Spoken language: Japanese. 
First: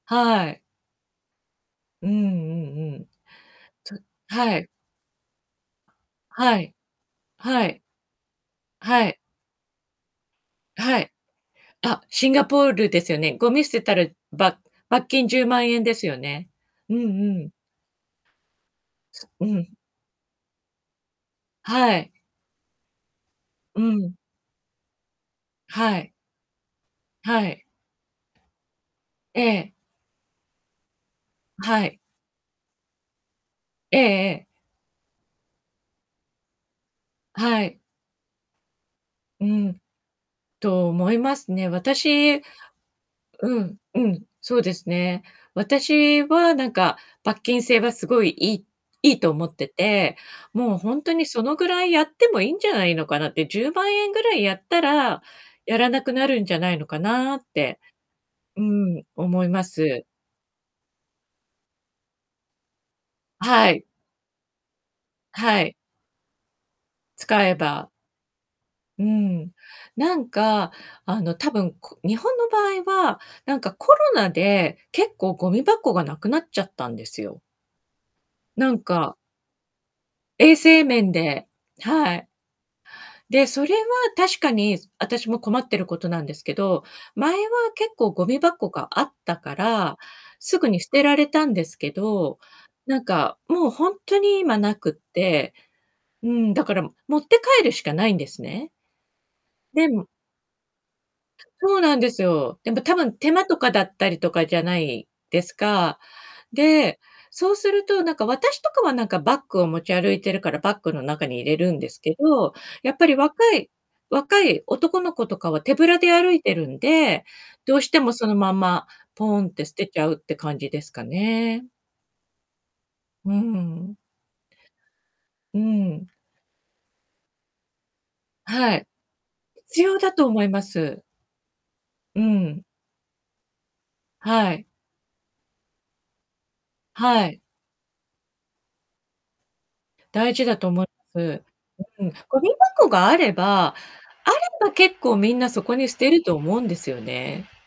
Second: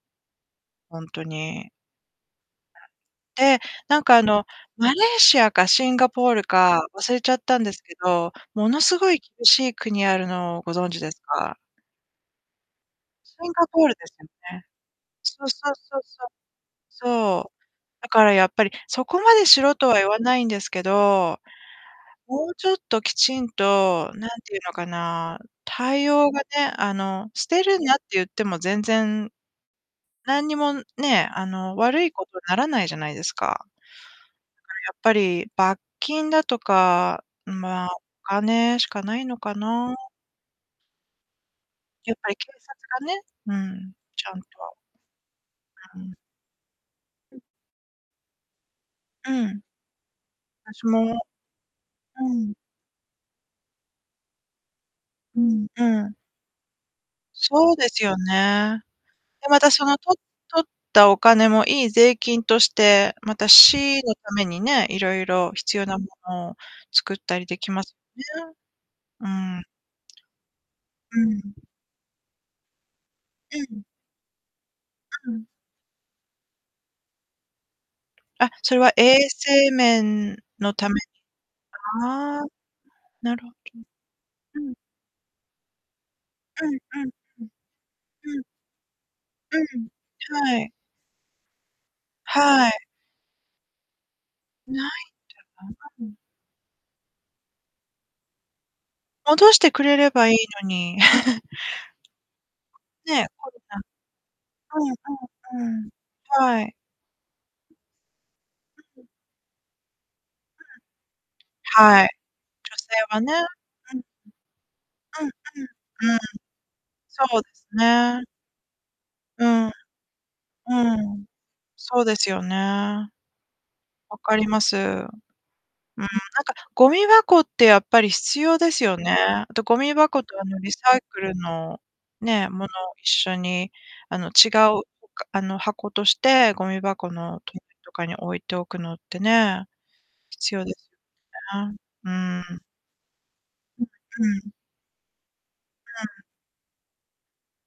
はい。ほんとに。うんうんうん。で、ちょなんっか、あの、はい。マレーシアかシンガポールはい、か忘れちゃったんはでい。すけど、ものすはごい。い厳しい国あるのをご存は知い。ですか？あ、シンガポールですよね。シゴンミガ捨てポールたでらすよばっね。罰金じゅそううまんそうえんでそうすよそう。ね。うんうん。そう。だからやっぱりそこまうでしん。ろとは言わないんですけど。はい。もうちょっときちんうと、ん。何て言うのかな、は対い。応がね、あの、は捨い。てるなって言っても全然ええ。何にもねえ、あの、はい。悪いことにならないじゃないですか。ええええ。やっぱり、罰金だとか、はい。まあ、お金しかないのうかん。な？と思いますね。やっぱり私警察がね、ううん、ん、うん、ちゃんとそうですね。うん。私はなんか罰金制はすごい、いいいいとう思っん。てて、もう私ほんとも。にそのぐらいやっうてもいいん。んじゃないのかなって。10万円ぐらいやったら、うんやうらなくん。なるんじゃないのかなっそうて。ですようね。ん、思いで、ままたそのす。取っ取ったお金もいい税金として、またはい。市のためにね、いろいろはい。必要なものを作ったり使えできまばすね。ううん。ん。なんか、うあの、多ん。分、こ日本の場合は、なうんかん。コロナで結う構ん。ゴミ箱がなくなっちゃったんですよ。あ、なそれんは衛か。生面衛の生ために。面で。はい。ああ。なるで、ほど。それは確かうん。に私も困ってることなんですけうんど、うん前はうん。結構ゴミうん。箱があったかうん、ら、はすぐい。に捨てられたんですけど、はい。なんかもうほんとに今ななくっていん うん、だから持って帰るしかないんですね。戻してくでれもればいいのに。そうなんですよ。でもたぶんねえ。手間コとロかだナったりとかじゃなうんいですうんうん。か。はい。で、そうすると、なんか私とかは、なん か、バッグを持ち歩いてるから、バッグの中に入 れるんですはい。けど、女性やっぱりはね。若いうん若い男のうん。う子んとかは手ぶらでうん。うーん。歩いてるんで、そうですどうしてもね。そのまんま、ポーうンっん。てう捨てちゃうって感じですかん。ね。そうですよね。うん。分かります。ううん、なん。んかゴミ箱ってやっぱり必要ではすい。よね。あとゴ必ミ要だ箱とと、思あいの、まリサイす。クルの、うね、もん。のを一緒に、あの、違はい。う他あの、箱としてごみ箱はのい。隣とかに置いておくのってね。大事必だ要とで思い すす。ね。うん、うゴミん。箱があればん、うあれん。ば結構みんなそこに捨うてん。ると思うんですよね。